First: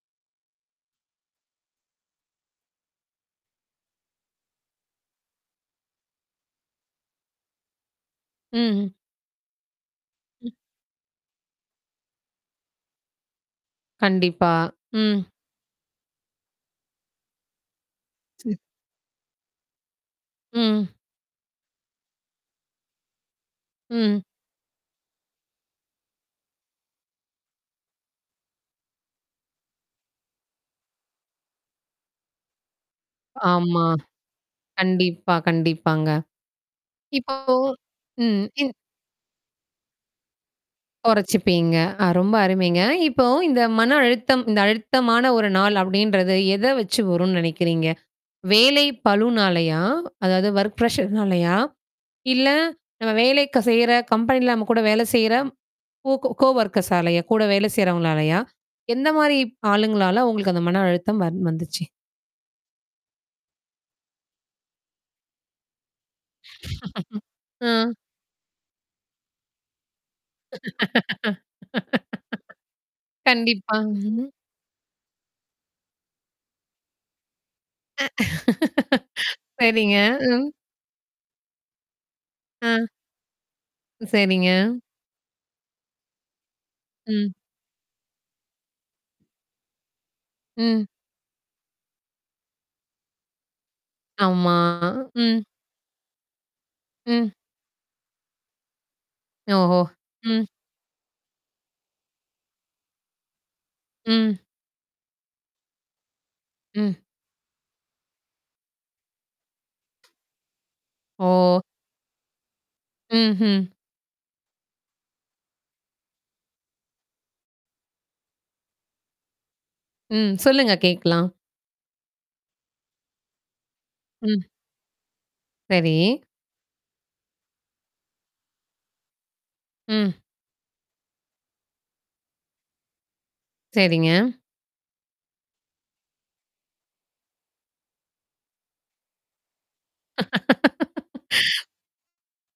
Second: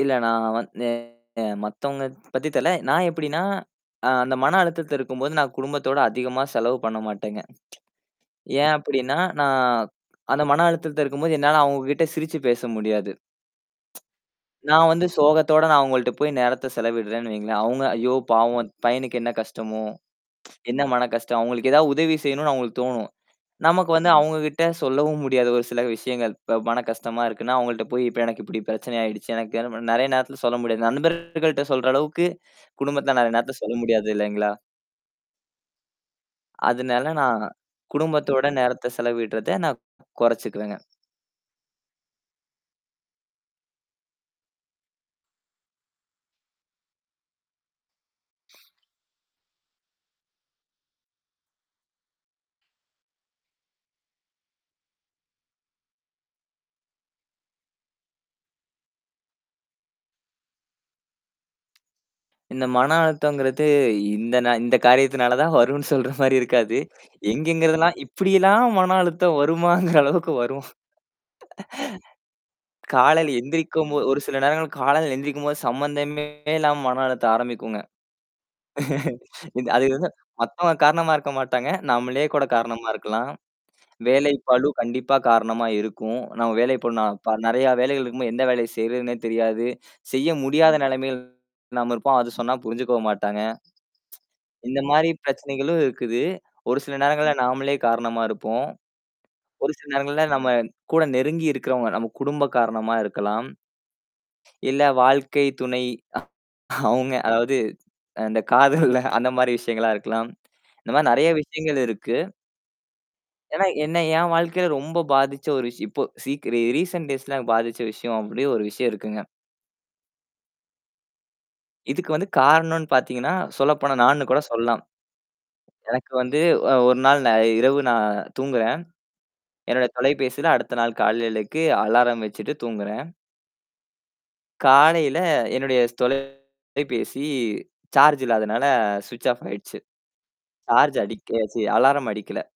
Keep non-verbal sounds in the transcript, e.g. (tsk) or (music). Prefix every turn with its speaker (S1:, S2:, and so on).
S1: இல்ல நான் வந்து, அ மத்தவங்க பத்தி தெரில. நான் எப்பிடின்னா? அ அந்த மன அழுத்தத்துல இருக்கும்போது, நான் குடும்பத்தோட அதிகமா செலவு பண்ண மாட்டேங்க (tsk)
S2: ம்,
S1: ஏன்
S2: ம்.
S1: அப்பிடின்னா? நான் அந்த
S2: ம்.
S1: மன அழுத்தத்துல இருக்கும்போது, என்னால அவுங்கக்கிட்ட சிரிச்சு பேச முடியாது.
S2: கண்டிப்பா.
S1: (tsk) நான் வந்து
S2: ம்.
S1: சோகத்தோட நான் அவுங்கள்ட்ட போயி நேரத்த செலவிடுறேன்னு வைங்களேன்! அவுங்க, "ஐயோ! பாவம் பையனுக்கு என்ன கஷ்டமோ? (tsk) என்ன
S2: ம்.
S1: மனக்கஷ்டம்" அவுங்களுக்கு ஏதாவது உதவி செய்யணுன்னு அவுங்களுக்கு தோணும். நமக்கு வந்து,
S2: ம்.
S1: அவுங்கக்கிட்ட சொல்லவும் முடியாது, ஒரு சில விஷயங்கள். இப்ப மனக்கஷ்டமா இருக்குன்னு, அவுங்கள்ட்ட போய், "இப்ப எனக்கு இப்பிடி பிரச்சனை ஆயிடுச்சு. எனக்கு என்ன பண்?" நெறையா நேரத்துல சொல்ல முடியாது. நண்பர்கள்ட்ட சொல்ற அளவுக்கு, குடும்பத்துல நான் அந்த நேரத்தில சொல்ல
S2: ஆமா.
S1: முடியாது இல்லேங்களா!
S2: கண்டிப்பா, கண்டிப்பாங்க.
S1: அதுனால,
S2: இப்போ
S1: நான்
S2: ம்,
S1: குடும்பத்தோட நேரத்த செலவிடுறத நான் கொறச்சிக்குவேங்க.
S2: கொறச்சுப்பீங்க. அ, ரொம்ப அருமைங்க. இப்போ, "இந்த மன அழுத்தம், இந்த அழுத்தமான ஒரு நாள்" அப்பிடின்றது, எத வச்சு வருன்னு நெனைக்கிறீங்க? வேலை பளுனாலயா? அதாவது ஒர்க் ப்ரெஷர்னாலயா? இல்ல, நம்ம வேலைக்க செய்ற கம்பெனில நம்ம கூட வேலை செய்ற, கோ கோ கோ ஒர்க்கர்ஸ்ஸாலயா? கூட வேலை செய்றவங்களாலயா? எந்தமாரி ஆளுங்களால உங்களுக்கு அந்த மன அழுத்தம் வந் வந்துச்சு!
S1: இந்த மன அழுத்தம்ங்குறது, இந்த நா இந்தக் காரியத்துனால தான் வரும்ன்னு சொல்ற மாரி இருக்காது.
S2: (laughs) ஆ,
S1: எங்கேங்கருந்துல்லாம் இப்பிடியெல்லாம் மன அழுத்தம் வருமாங்குற அளவுக்கு வரும். (laughs)
S2: (laughs)
S1: காலையில எந்திரிக்கும்போ ஒரு
S2: கண்டிப்பாங்க.
S1: சில நேரங்கள்ல காலையில எந்திரிக்கும்போது, சம்பந்தமே இல்லாம மன அழுத்தம் ஆரம்பிக்குங்க.
S2: அ,
S1: (laughs) இந்த அது
S2: சரிங்க.
S1: வந்து
S2: ம்.
S1: மத்தவங்க காரணமா இருக்க மாட்டாங்க. நம்மளே கூட காரணமா
S2: அ.
S1: இருக்கலாம்.
S2: சரிங்க.
S1: வேலைப்பளு கண்டிப்பா காரணமா இருக்கும். நம்ம வேலைப் பளு
S2: ம்.
S1: நான்ப நெறையா வேலைகள் இருக்கும்போது. எந்த வேலைய செய்யிறதுன்னே தெரியாது. செய்ய முடியாத
S2: ம்.
S1: நெலமையில் நாம இருப்போம். அது சொன்னா புரிஞ்சுக்கவும் மாட்டாங்க.
S2: ஆமா
S1: இந்தமாரி
S2: ம்.
S1: பிரச்சனைகளும் இருக்குது. ஒரு சில
S2: ம்.
S1: நேரங்கள்ல நாமளே காரணமா இருப்போம். ஒரு
S2: ஓஹோ!
S1: சில நேரங்கள்ல
S2: ம்.
S1: நம்ம கூட நெருங்கி இருக்கிறவங்க, நம்ம குடும்ப காரணமா இருக்கலாம்.
S2: ம்.
S1: இல்ல வாழ்க்கை துணை
S2: ம்.
S1: அவுங்க அதாவது, அ அந்தக் காதல்ல அந்தமாரி விஷயங்களா இருக்கலாம். இந்தமாரி நெறையா
S2: ஓ!
S1: விஷயங்கள் இருக்கு.
S2: ம்ஹ்ம்.
S1: ஏன்னா, என்ன என் வாழ்க்கையில ரொம்ப பாதிச்ச ஒரு விஷய இப்போ சீக்கிர ஏ ரீசன்ட் டேய்ஸ்ல பாதிச்ச விஷயம் அப்பிடி ஒரு விஷயம் இருக்குங்க.
S2: ம், சொல்லுங்க கேக்கலாம்.
S1: இதுக்கு வந்து காரணன்னு பாத்தீங்கன்னா, சொல்லப்போனா, நானு
S2: ம்.
S1: கூடச் சொல்லலாம்.
S2: சரி.
S1: எனக்கு வந்து அ ஒருநாள் நான் இரவு நான் தூங்குறேன். என்னுடைய
S2: ம்.
S1: தொலைபேசியில, அடுத்த நாள் காலையிலக்கு அலாரம் வெச்சிட்டு தூங்குறேன்.
S2: சரிங்க.
S1: காலையில, என்னுடைய தொலைபேசி சார்ஜ் இல்லாதனால ஸ்விச் ஆஃப் ஆயிடுச்சு. சார்ஜ் அடிக்க சீ
S2: (laughs)
S1: அலாரம் அடிக்கல.